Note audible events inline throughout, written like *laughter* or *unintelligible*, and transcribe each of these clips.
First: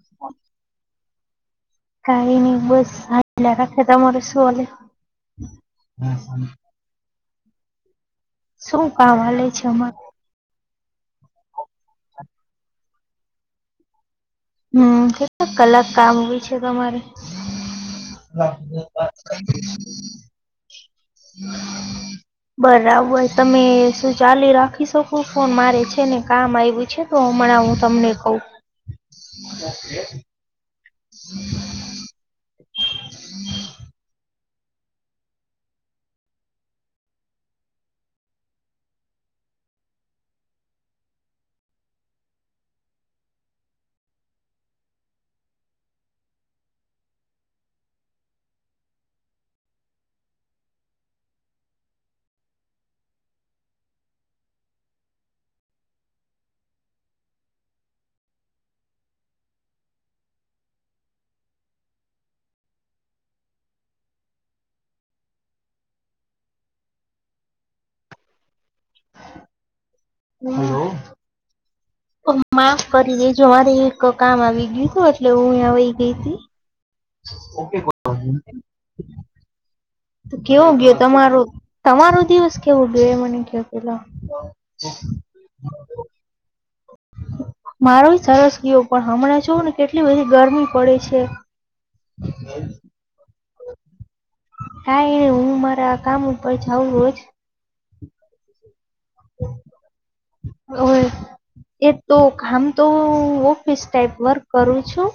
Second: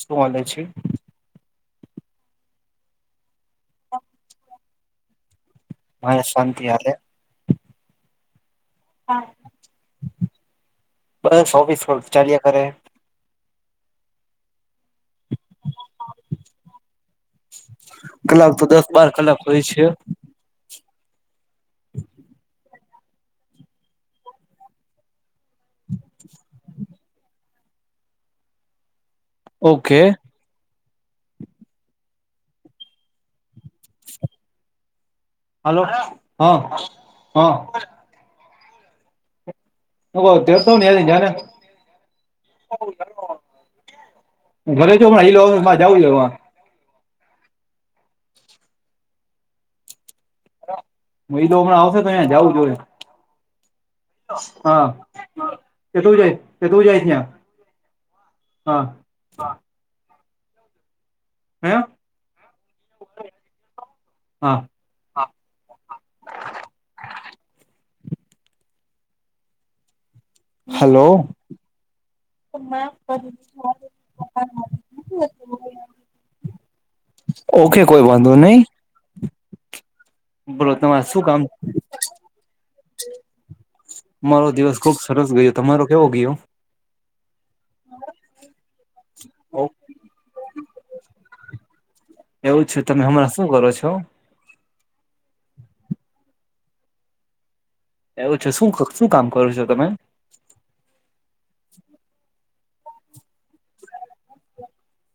શું વાલે છે ક ન બસ હ લખ ખેતા મરે શુંવાલે મને શાંતિ હલે શું કવાલે છે અમારું બસ ઓોીસ ચાલ્યા કરે *inaudible* કલાક કામ હોય છે તમારે *inaudible* કલાક તો દસ બાર કલાક હોય છે બરાબર તમે શું ચાલી રાખી શકો ફોન મારે છે ને કામ આવ્યું છે તોમણા હું તમને કઉ ઓકે *inaudible* *inaudible* હાલો હા હા હું ગ્યો તો ને એની ઘરે. હું ઘરે ગ્યો પણ ઈ લોકોને *unintelligible* ઈ તો હમણા આવશે તયા જાવુ જોહે. હા, કે તું જાય, કે તું જાય યા. હા. હેં? હા, હા. હમ હલો. માફ કરી દેજો મારે એક કામ આવી ગયું તું એટલે હું યા વઈ ગઈ તી. ઓકે, કોઈ વાંધો નઈ. તો કેવો બોલો ગ્યો તમારે શું તમારો, કામ તમારો દિવસ કેવો ગ્યો એ મને કયો પેલા. મારો દિવસ ખુબ સરસ ગયો તમારો કેવો ગયો મારોય સરસ ગ્યો પણ હમણાં જો ને કેટલી બધી ગરમી પડે છે. એવું છે તમે હમણાં શું કરો છો હા એ હું મારા કામ ઉપરથી આઉં રોજ. એવું છે શું શું કામ કરો છો તમે ઓવે એ તો કામ તો હું ઓફિસ ટાઈપ વર્ક કરું છું.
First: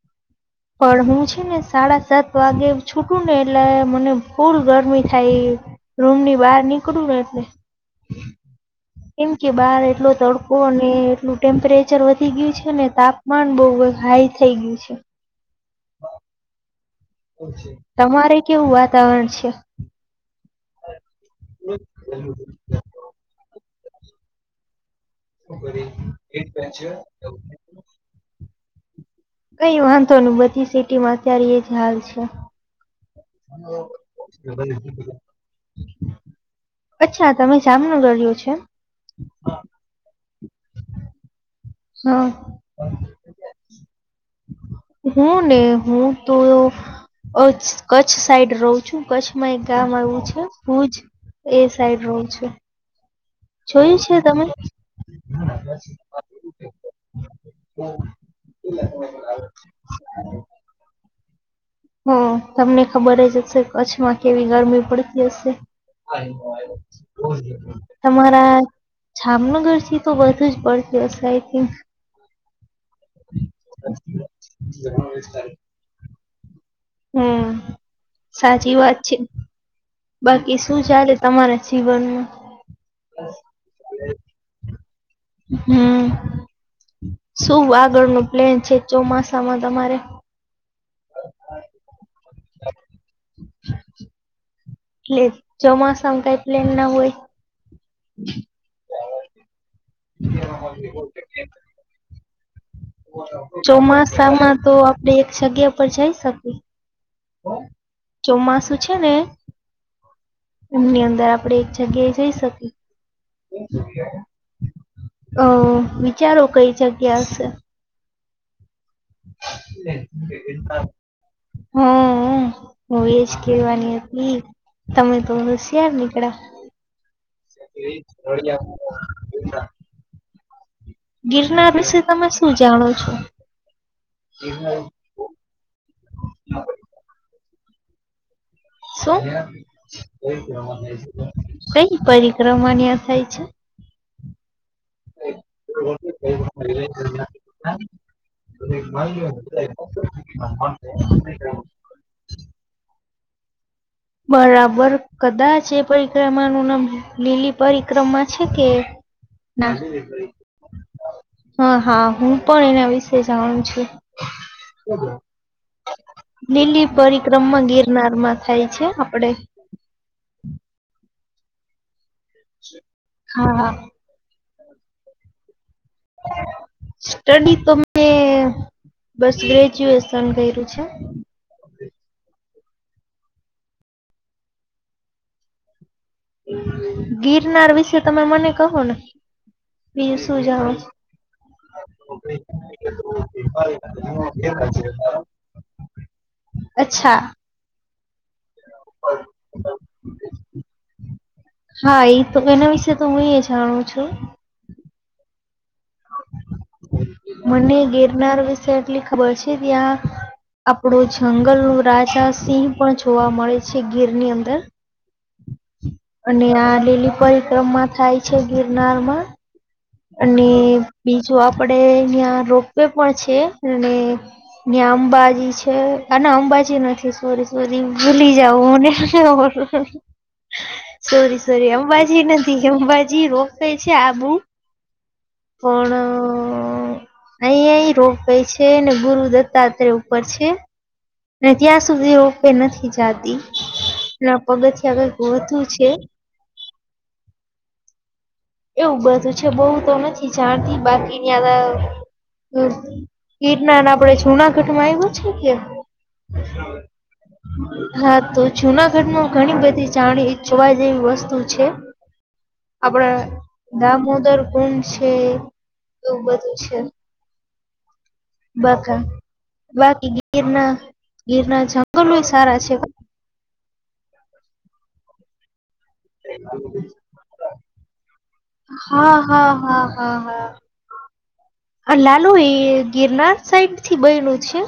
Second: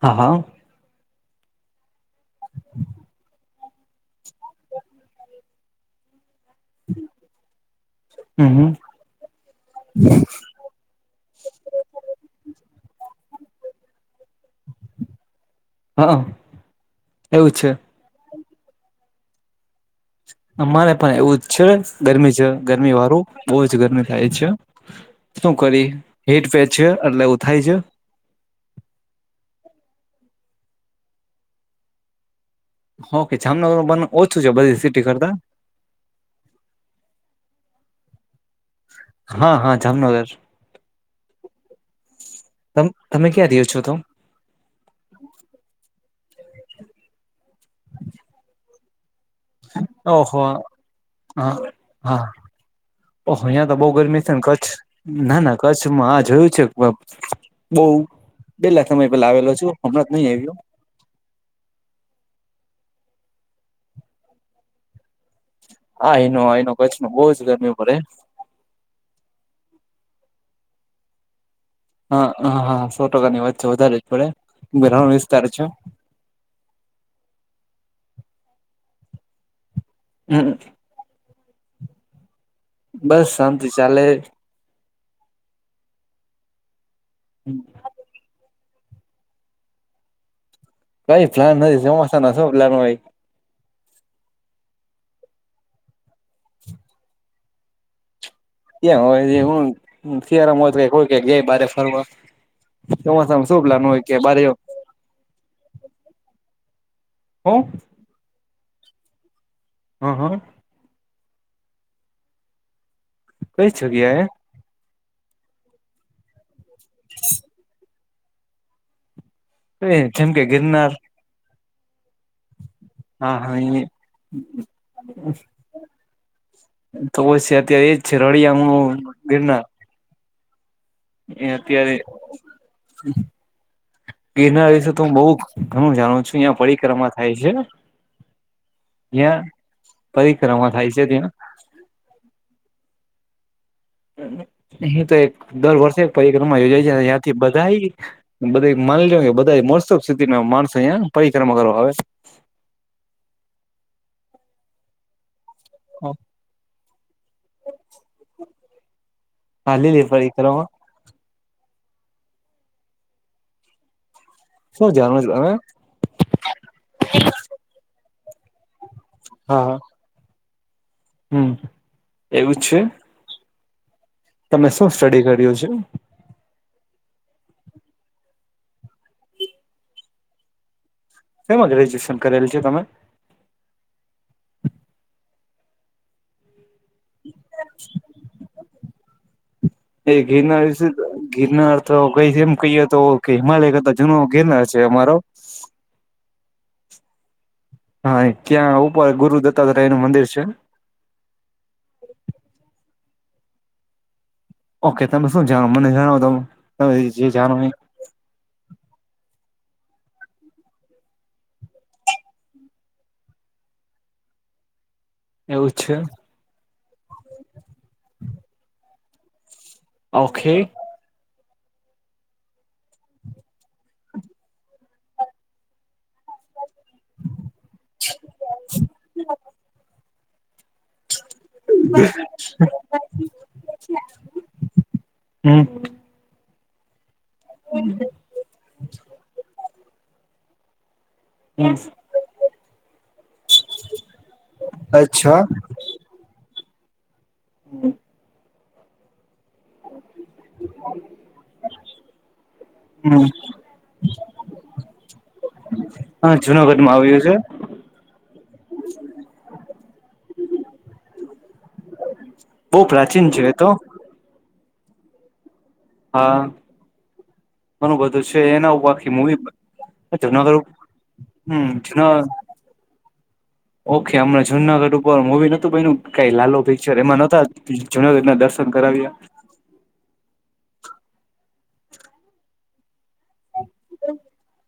હા, હા. પણ હું છે ને સાડા સાત વાગે છૂટું ને એટલે મને ફૂલ ગરમી થાય. રૂમની બહાર નીકળું ને એટલે. હમ હમ કેમ કે બહાર એટલો તડકો અને એટલું ટેમ્પરેચર વધી ગયું છે ને તાપમાન બવ હાઈ થઈ ગયું છે. હન્ન. તમા મારે કેવું વાતાવરણ છે? અમારે પણ એવું જ છે. ગરમી છે ગરમી વારૂ. બઉં જ ગરમી થાય છે. શું કરી? હીટ પેચ છે એટલે એવું થાય છ. કઈ વાંધો ન બધી સિટી માં અત્યારે એજ હાલ છે. ઓકે જામનગર નું પણ ઓછું છે બધી સિટી કરતા. અચ્છા તમે જામનગર રહ્યો છો. એમ? હા, હા જામનગર. હા, તમે ક્યાં રહ્યો છો તો *inaudible* હું ને હું તો અચ્છ કચ્છ સાઈડ ર રવ છું. કચ્છમાં એક ગામ આયવું છે ઓહો ભુજ એ સાઈડ રઉ છું. ઓહો યા તો બહુ જોયું ગરમી છે ને. તમે કચ્છ ના ના કચ્છમાં આ જોયું છે બઉ પેલા સમય પેલા આવેલો છું હમણાંથી નહી આયવો. હન. તમને ખબર જ હશે કચ્છમાં કેવી ગરમી પડતી હશે. હા એનો એનો કચ્છમાં બહુ જ ગરમી પડે *inaudible* તમારા જામનગરથી તો વધું જ પડતી હશે આઈ થિન્ક. હા હા હા. સો ટકાની વાત છે. વધારે જ પડે રણ વિસ્તાર છે. હમ! સાચી વાત છે. હમ બાકી શું ચાલે? તમારા જીવનમાં બસ શાંતિ ચાલે. હમ. શું આગળ નો પ્લેન છે.? ચોમાસામાં તમારે કઈ પ્લાન નથી. ચોમાસા નો સુ પ્લાન હોય? એટલે ચોમાસા *inaudible* કાય પ્લેન ના હોય.? એ હોય છે હું.? શિયાળામાં હોય તો કઈક હોય કે જાય બારે ફરવા ચોમાસામાં શું *inaudible* પ્લાન હોય કે બારે ચોમાસામાં તો આપડે એક જગ્યા પર જઈ શકીએ. ક. *inaudible* હું? ચોમાસું. છે ને, હા હા એમની અંદર આપ આપણે, એક જગ્યાએ જઈ શકીએ. કઈ જગ્યા એ.? અઅ વિચારો કઈ જગ્યા હશે.? એ જેમ કે, ગિરનાર. હાઅ હુંઅ હું એ જ હા હા એ કેવાની હતી, તમે તો હોસયાર તો પછી અત્યારે એજ છે રળિયામણું નીકળ્યા. ગિરનાર *inaudible* એ ગિરનાર અત્યારે વિશે તમે શું જાણો છો ગિરનાર વિશે તો બહુ ઘણું જાણું છું. અંયા પરિક્રમા થાય છે. શું? ત્યાં પરિક્રમા થાય છે ત્યાં *inaudible* કઈ પરિક્રમ.? અમારન્યા થાય છે. *inaudible* એ તો એક દર વર્ષે પરિક્રમા યોજાય છે. ન્યાંથી બધાય બધા મા *inaudible* નીજ કે બધા મોસ્ત સ્થિતિના માણસો અં પરિક્રમા કરવા આવે. બરાબર કદાચ જે પરિક્રમાનું નામ લીલી પરિક્રમા છે કે? ના હા લીલી પરિક્રમા હા! હા! હું પણ, એના વિશે જાણું છું. શું જાણવું છે તમે *inaudible* લીલી પરિક્રમમાં ગીરનારમાં. થાય છે.? આપપડે. હા હા હમ *inaudible* જ છે હા હા *inaudible* તમે શું સ્ટડી કર્યું છે. સ્ટડી તો મેને બસ ગ્રેજ્યુએશન કર્યું છે. તેમાં ગ્રેજ્યુએશન કરેલું છ તમે. હમ *inaudible* ગિરનાર વિશે તમે મને કહો ને. એ બીજું શું ગિરનાર જાણો વિ છો ગિરનાર તો કઈ એમ કહીએ તો કે હિમાલય કરતા જૂનો ગિરનાર છે અમારો. અચ્છા. હા *inaudible* ત્યાં ઉપર ગુરુ દત્તાત્રય નું મંદિર છે. હા એ તો એના વિશેે તો હું એ જાણું છું. ઓકે તમે શું જાણો. મને જણાવો તમે તમે જે જાણો એ મને ગિરનાર વિશે એટલી ખબર છે. ત્યાં આપડો જંગલનો રાજા સિંહ પણ જોવા મળે છે, ગીરની અંદર. એવું જ છે. અને આ લીલી પરિક્રમામાં થાય છે ગિરનારમાં. અને ઓકે બીજ તો આપડે અઈયાં રોપ વે પણ છે અને ન્યાં આમ બાજી છે અને અંબાજી જી નથી, સોરી, સોરી, ભૂલી જાવ મને *inaudible* સોરી, સોરી, અંબાજી નથી, કેમ અંબાજી રોકાય છે આબુ હમ *unintelligible* અઈએ રોપે છે ને ગુરુ દત્તાત્રે ઉ ઉપર છે ને ત્યાં સુધી ઉં કંઈ નથી જાતી, એના અચ્છા પગથિયા *unintelligible* છે. *inaudible* એવું બધું છે બઉ તો નથી જાણતી બાકી ન્યાં હમ *unintelligible* કીટનાર આપણે જુનાગઢમાં આયવુ છે કે હા જુનાગઢમાં આવ્યું છે હાં, તો જુનાગઢમાં ઘણી બધી જાણી જોવા જેવી વસ્તુ છે, બહુ આપડા પ્રાચીન છે એ તો દામોદર પણ છે. એવું હા, બધું છે ઘણું બધું છે એના ઉપર બાકા આખી મૂવી બાકી બની. જુનાગઢ ગીરના ગીરના હમ જૂના. જંગલોય સારા છે ઓકે હમણાં જુનાગઢ ઉપર મૂવી નતું બન્યું કાંઈ લાલો પિક્ચર એમાં નતા જૂનાગઢના દર્શ હા હા હા હા. હા, હા. આ લાલો ઈ એ ગિરનાર સાઈડથી બયનું છે?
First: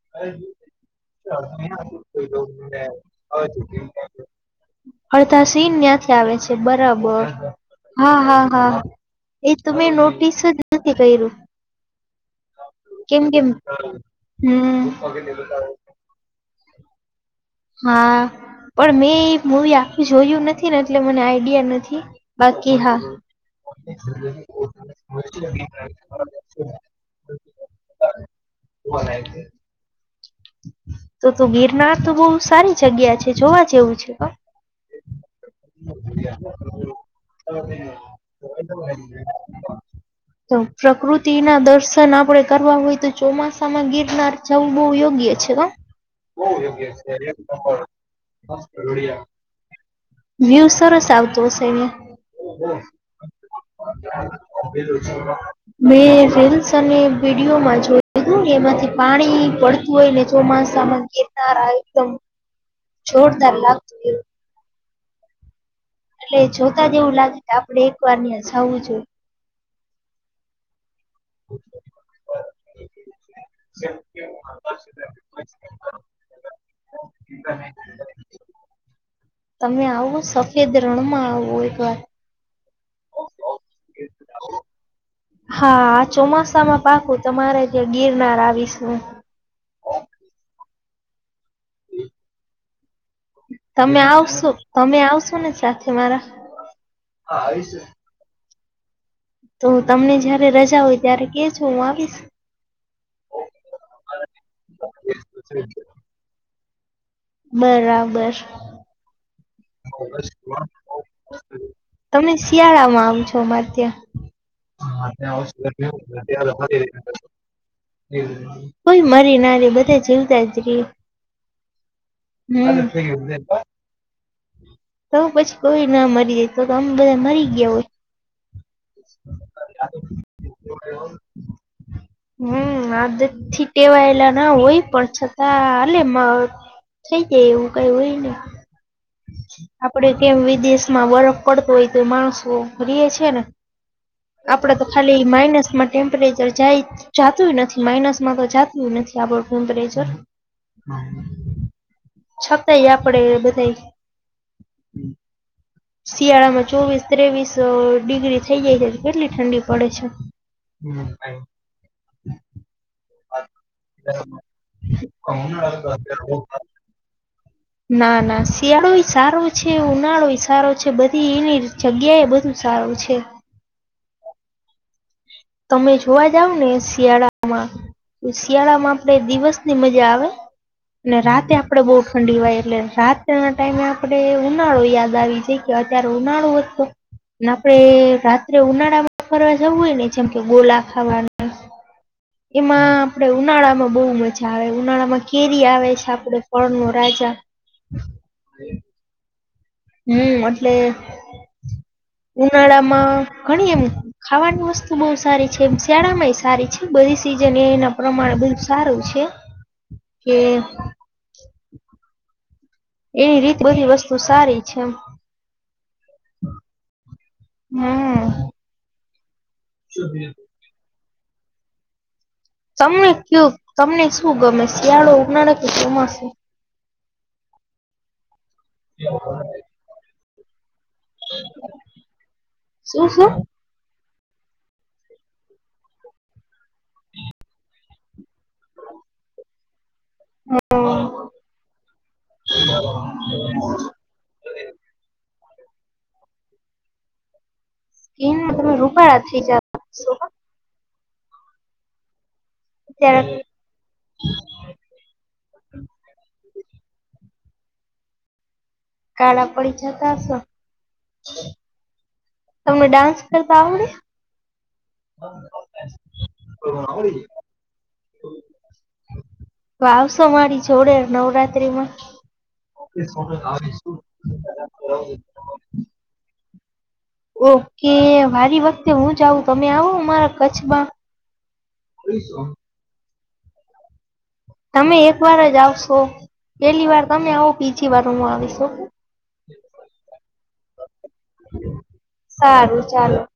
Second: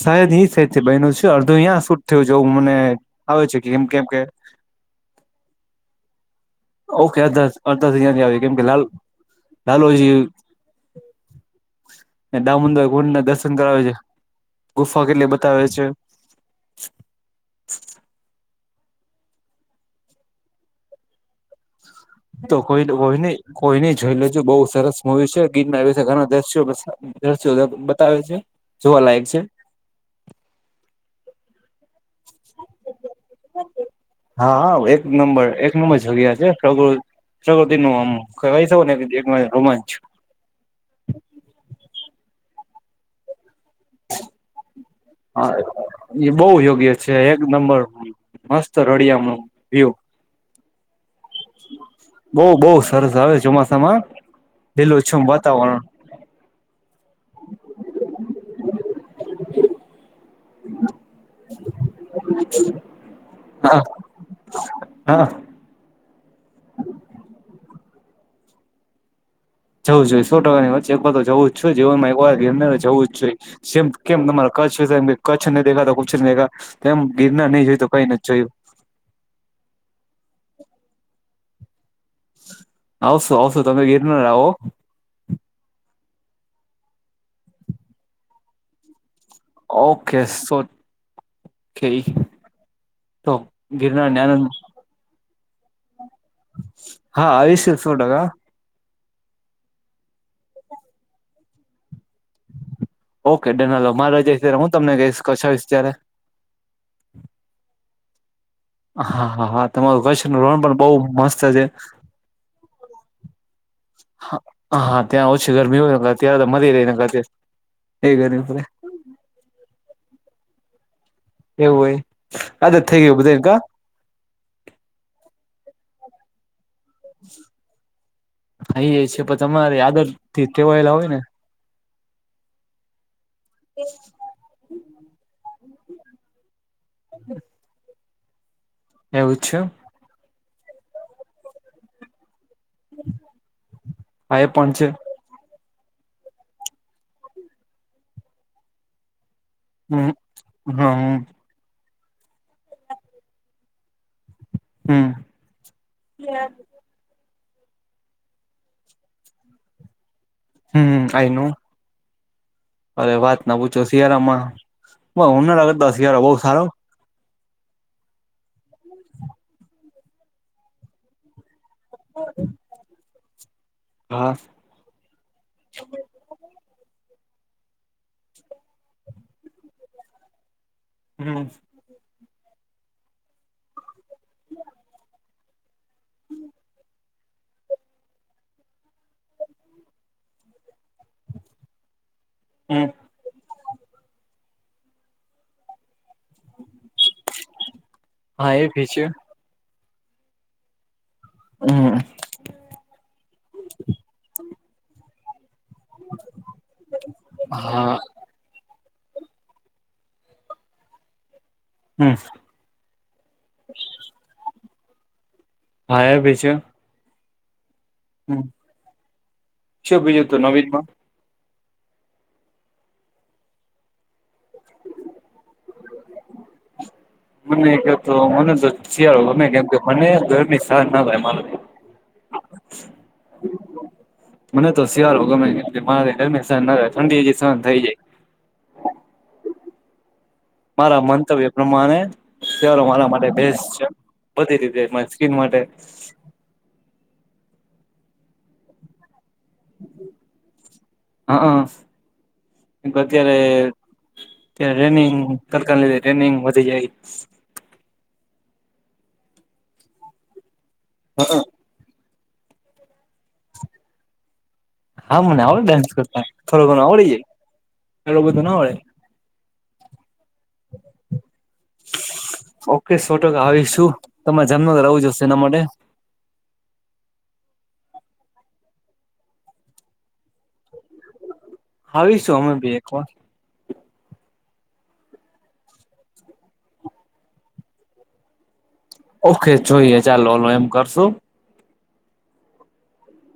સાઈદ ઈ સાઈડથી બયનું છે. અડધુ યા શૂટ થયું છે એવું મને આવે છે કે કેમ કે અડધા સીન ન્યાંથી આવે છે. ઓકે અડધા બરાબર. અડધા થી હા ત્યાંથી આવે હા કેમ કે હા. લાલ એ તો મેં લાલોજી નોટિસ જ નથી કરયું. દામોદર કુંડ ના કેમ કે દર્શન કરાવે છે ગુફા કેટલી બતાવે છે. *inaudible* હા. પણ મેં એ મૂવી આખુ જોયું નથી ને એટલે મને આઈડિયા નથી. તો બાકી કોઈ ન હા કોઈ નઈ કોઈ નઈ જોઈ લેજો બઉ સરસ મુવી છે. ગીરના વિશે ઘણા દ્રશ્યો બસાવે દ્રશ્યો બ બતાવે છે, જોવા લાયક છે. તો તું ગિર નાર તો બોવ સારી જગ્યા છે. જોવા જેવું છે, કાં? હા હા એક નંબર એક નંબર જગ્યા છે પ્રકૃ પ્રકૃતિ નું આમ કહેવાય શકો ને એક રોમાંચ *inaudible* તો પ્રકૃતિ ના દર્શ ન આપણે કરવા હોય તો ચોમાસામાં ગિરનાર જાવુ બોવ યો યોગ્ય છે હા કાં? બોવ યોગ્ય છે. એક નંબર મસ્ત રળિયામણું વ્યુ. વ્યું સરસ આવતો હશે. બોવ બહુ બોવ બહુ સરસ આવે ચોમાસામાં ચોમાસામાં. લીલુંછમ વાતાવરણ. મેં રીલ્સ અને વિડીયોમાં જોયું તું. એમાંથી પાણી પડતું કોઈને જ ચોમાસામાં ગીરનાર આ એકદમ જોરદાર લાગતું એવું હન *inaudible* એટલે જોતા જ એવું લાગે કે આપડે વાર યાં જાઉં જોએ. જવું જોઈએ સો ટકાની વાત. એક વાર તો જવું જ છે હો જીવનમાં એક વાર ગિરનારે જવું જ છે. સેમ કેમ તમારા કચ્છ વિશે એમ કે કચ્છ નહીં દેખા તો કુછ નહીં દેખા તેમ ગિરનાર નઈ જોયું તો કઈ નથ જોયું. વવું હોય તો *inaudible* આવશું આવશું તમે ગિરનાર ય આવો. હા આ ચોમાસામાં પાકું તમારે ત્યાં ગિરનાર આવીશું. Okay so. કે તો તમે ગિરનાર ને આનંદ આવશો તમે આવશો ને સાથે હા મારા. આવીશ સો ટકા તો, તમને જયારે રજા હોય ત્યારે કે જો? હું આવીશ. ઓકે ડનલો મારે જઈશ, ત્યારે, હું, તમને કહીશ ચાલો ત્યારે. બરાબર *inaudible* હા હા હા *inaudible* કચ્છનું રણ પણ બહુ મસ્ત છે. તમે, શિયાળા માં આવજો?, અમારે હા ત્યાં ઓછી ગરમી હોય અત્યારે તો ત્યાં મરી રહી અત્યારે એ ગરમી પડે કો મરી ના જાય બધા જીવતા. *inaudible* એવું હોય આજ જ થઈ હમ. ગયું? બધા. તો પછી કોઈ ના મરી એ જ. અય એ છે પણ તમારે આદત થી ટેવા યેલા હોય ને.? હમ આ. થી ટેવાયેલા ના હોય? પણ. છતાં આલેમાં. થઈ જાય એવું કઈ હોય. ને એવું જ છે *inaudible* આપડે કેમ. દેશમાં બરફ પડતો હોય તો માણસ *inaudible* રય છે ને હા એ પણ આપડે છે તો ખાલી માઇનસ માટે. ટેમ્પરેચર જાય જાતું નથી. માઇનસ માં તો જાતું નથી આપડ. ટેમપરેચ હમ હમ *inaudible* છતાય આપડે બધાય હમ્મ. શિયાળા માં ચોવીસ ત્રેવીસ ડિગ્રી થઈ જાય છે તો કેટલી ઠંડી પડે છે. હમ્મ આઈનો અરે વાત ના પૂછો શિયાળામાં *unintelligible* ઉનાળા કરતાં શિયાળો બોવ સારો ના ના શિયાળો ઈ સારો છે ઉનાળો ઈ સા રો છે બધી એની જગ્યા એ બધું સારું છે. હા. તમે જોવા જાવ ને શિયાળામાં શિયાળામાં આપણેે દિવસની મજા આવે અને હમ રાતે આપડે બો ઠંડી વાય એટલે રાત ના ટાઈમે આપે ઉનાળો યાદ આવી જાય કે અત્યારે ઉનાળોતો અને આપણે રાત્રે ઉનાળામાં ફરવા જવું હોય ને જેમ કે ગોલા ખાવાના હમ એમાં આપડે ઉનાળા બો મજા આવે ઉનાળામાં કેરી આવે છાપ ફળ નો રાજ હા એ ભી છે હમ્મ અટલે હમ ઉનાળામાં ઘણી એમ ખાવાની વસ્તુ બવ તારી શિયાળામાં એ સારી છે બધી સીઝન એ એના હા પ્રમાણે બ સારું છે કે હમ્મ એ રીત બધી વસ્તુ સારી છા હા એ ભી છે. હમ્મ. હમ્મ. શું બીજું હતું નવીનમાં? તમને કયુ તમને શું ગમે શિયાળો ઉનાળ કે ચોમાસુ મને ક્યો તો મને તો શિયાળો ગમે કેમ કે મને દ હા ના ભાઈ શું શું *unintelligible* મને તો શિયાળો ગમે કેમકે મારે હેને ઠંડી હજી સહન થઈ જાય. મારા મંતવ્ય પ્રમાણે સલો મારા માટે બેસ્ટ છે. બધી રીતે સ્કીન માટે. *inaudible* તન મતલબ રૂપ. શીજ *inaudible* હા હા *inaudible* અત્યારે, ત્યારે ટ્રેનિંગ લીધે ટ્રેનિંગ વધી જાય. કાળા પડી જતા હશો ને? હા *inaudible* તમને ડાન્સ કરતા આવડે? હા, મને આવડે ડાન્સ કરતા થોડો, ઘણો આવડી જાય. બધો, ના આવડે તો આવશો મારી જોડે નવરાત્રીમાં ઓકે સો ટકા આવીશું. તમારે જન્મ તો આવું જશે એના માટે. ઓકે, વારી વખતે હું, જાઉં તમે આવો અ મામારા કચ્છમાં. આવીશું? અમે બી એક વાર. તમે, એક વાર જ આવશો, પેલી વાર તમે આવો બીજી વાર હું આવીશું. ઓકે જોઈએ ચાલો હલો એમ કરશુ.? સારું ચાલો *inaudible*